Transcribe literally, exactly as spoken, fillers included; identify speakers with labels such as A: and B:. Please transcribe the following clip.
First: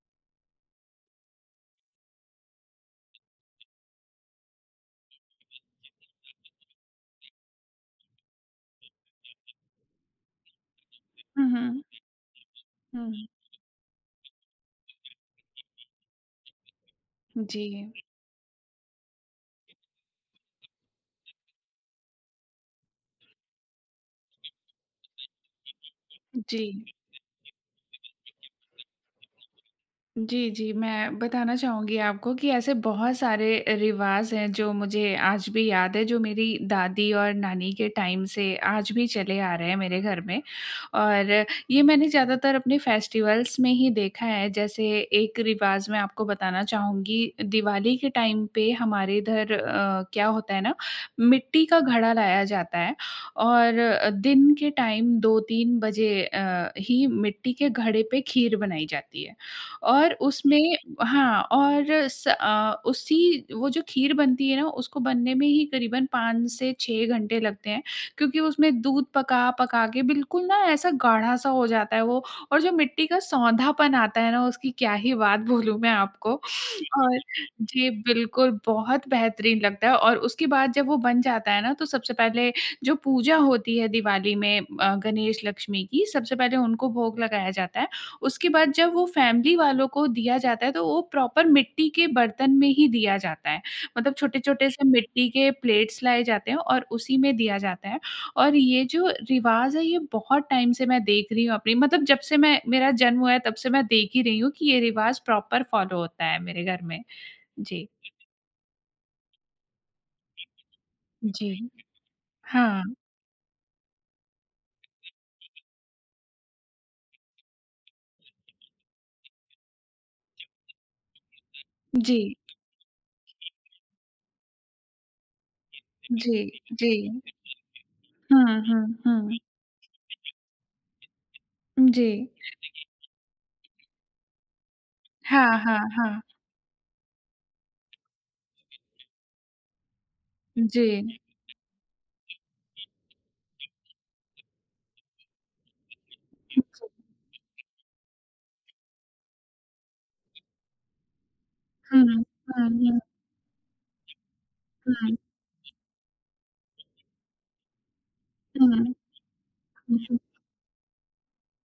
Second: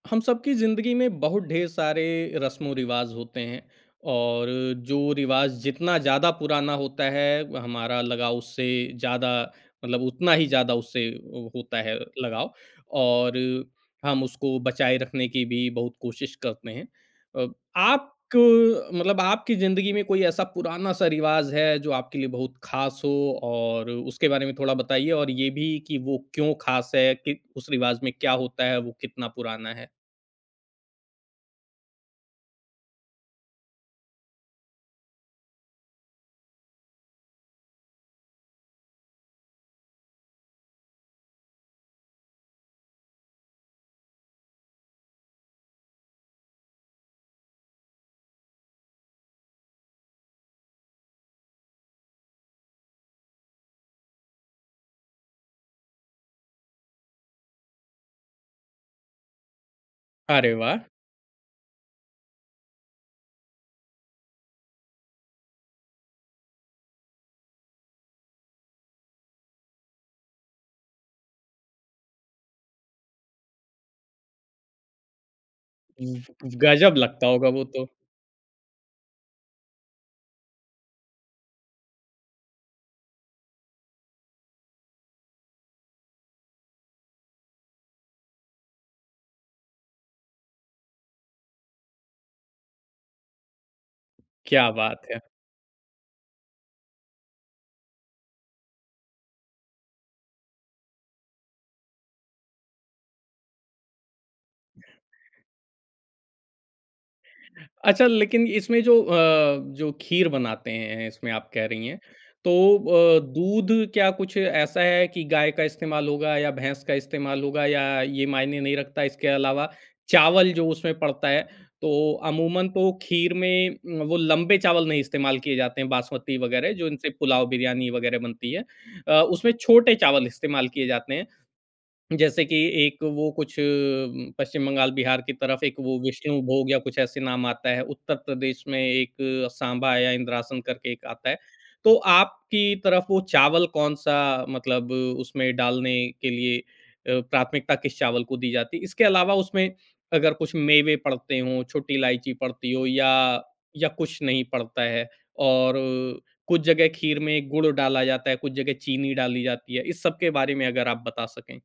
A: हम सब की ज़िंदगी में बहुत ढेर सारे रस्मों-रिवाज़ होते हैं और जो रिवाज़ जितना ज़्यादा पुराना होता है, हमारा लगाव उससे ज़्यादा मतलब उतना ही ज़्यादा उससे उ
B: हुँ,
A: होता
B: हुँ।
A: है लगाव और
B: हुँ।
A: हम उसको बचाए रखने की भी बहुत कोशिश करते हैं। अ,
B: जी।
A: आप क मतलब आपकी ज़िंदगी में कोई ऐसा पुराना-सा रिवाज़ है, जो आपके लिए बहुत खास हो और उसके बारे में थोड़ा बताइए और ये भी कि वो क्यों
B: जी।
A: खास है कि उस रिवाज़ में क्या होता है, वो कितना पुराना है?
B: जी, जी, मैं बताना चाहूँगी आपको कि ऐसे बहुत सारे रिवाज़ हैं, जो मुझे आज भी याद हैं, जो मेरी दादी और नानी के टाइम से आज भी चले आ रहे हैं मेरे घर में। और ये मैंने ज़्यादातर अपने फेस्टिवल्स में ही देखा है, जैसे एक रिवाज़ मैं आपको बताना चाहूँगी, दिवाली के टाइम पे हमारे इधर अ, क्या होता है ना, मिट्टी का घड़ा लाया जाता है और दिन के टाइम दो तीन बजे अ, ही मिट्टी के घड़े पे खीर बनाई जाती है। और
A: अरे,
B: उसमें
A: वाह!
B: हाँ और स अ, उसी वो जो खीर बनती है ना उसको बनने में ही करीबन पाँच से छह घंटे लगते हैं, क्योंकि उसमें दूध पका-पका के बिल्कुल ना ऐसा गाढ़ा-सा हो जाता है वो, और जो मिट्टी का सोंधापन आता है ना उसकी क्या ही बात बोलूँ मैं आपको।
A: गजब
B: और
A: लगता होगा वो तो।
B: जी, बिल्कुल बहुत बेहतरीन लगता है और उसके बाद जब वो बन जाता है ना तो सबसे पहले जो पूजा होती है दिवाली में अ, गणेश-लक्ष्मी की, सबसे पहले उनको भोग लगाया जाता है। उसके बाद जब वो फैमिली वालों को दिया जाता है, तो वो प्रॉपर मिट्टी के बर्तन में ही दिया जाता है, मतलब छोटे-छोटे
A: क्या
B: से
A: बात है!
B: मिट्टी के प्लेट्स लाए जाते हैं और उसी में दिया जाता है। और ये जो रिवाज़ है ये बहुत टाइम से मैं देख रही हूँ अपनी मतलब जबसे मैं मेरा जन्म हुआ है तब से मैं देख ही रही हूँ कि ये रिवाज़ प्रॉपर फॉलो होता है मेरे घर में। जी।
A: अच्छा, लेकिन इसमें जो अ, जो खीर बनाते हैं इसमें आप
B: जी।
A: कह रही हैं तो
B: हाँ।
A: अ, दूध क्या कुछ ऐसा है कि गाय का इस्तेमाल होगा या भैंस का इस्तेमाल होगा या ये मायने नहीं रखता? इसके अलावा चावल जो उसमें पड़ता है, तो
B: जी।
A: अमूमन तो खीर में उम, वो लंबे चावल नहीं इस्तेमाल किए जाते हैं, बासमती
B: जी,
A: वगैरह जो
B: जी।
A: इनसे पुलाव, बिरयानी वगैरह
B: हुँ,
A: बनती है
B: हुँ,
A: अ, उसमें
B: हुँ।
A: छोटे चावल इस्तेमाल किए जाते हैं।
B: जी।
A: जैसे कि एक वो कुछ उम, पश्चिम बंगाल, बिहार की
B: हाँ,
A: तरफ एक
B: हाँ,
A: वो
B: हाँ।
A: विष्णुभोग या कुछ ऐसे नाम आता है, उत्तर प्रदेश में एक सांबा या इंद्रासन
B: जी।
A: करके एक आता है, तो आपकी तरफ वो चावल कौन-सा मतलब उसमें डालने के लिए अ, प्राथमिकता किस चावल को दी जाती है? इसके अलावा उसमें अगर कुछ मेवे पड़ते हों, छोटी
B: हुँ, हुँ,
A: इलायची पड़ती हो
B: हुँ, हुँ।
A: या, या कुछ नहीं पड़ता है
B: हुँ।
A: और कुछ जगह खीर में गुड़ डाला जाता है, कुछ
B: हुँ।
A: जगह चीनी डाली जाती है,
B: हुँ,
A: इस सब
B: हुँ।
A: के बारे में अगर आप बता सकें?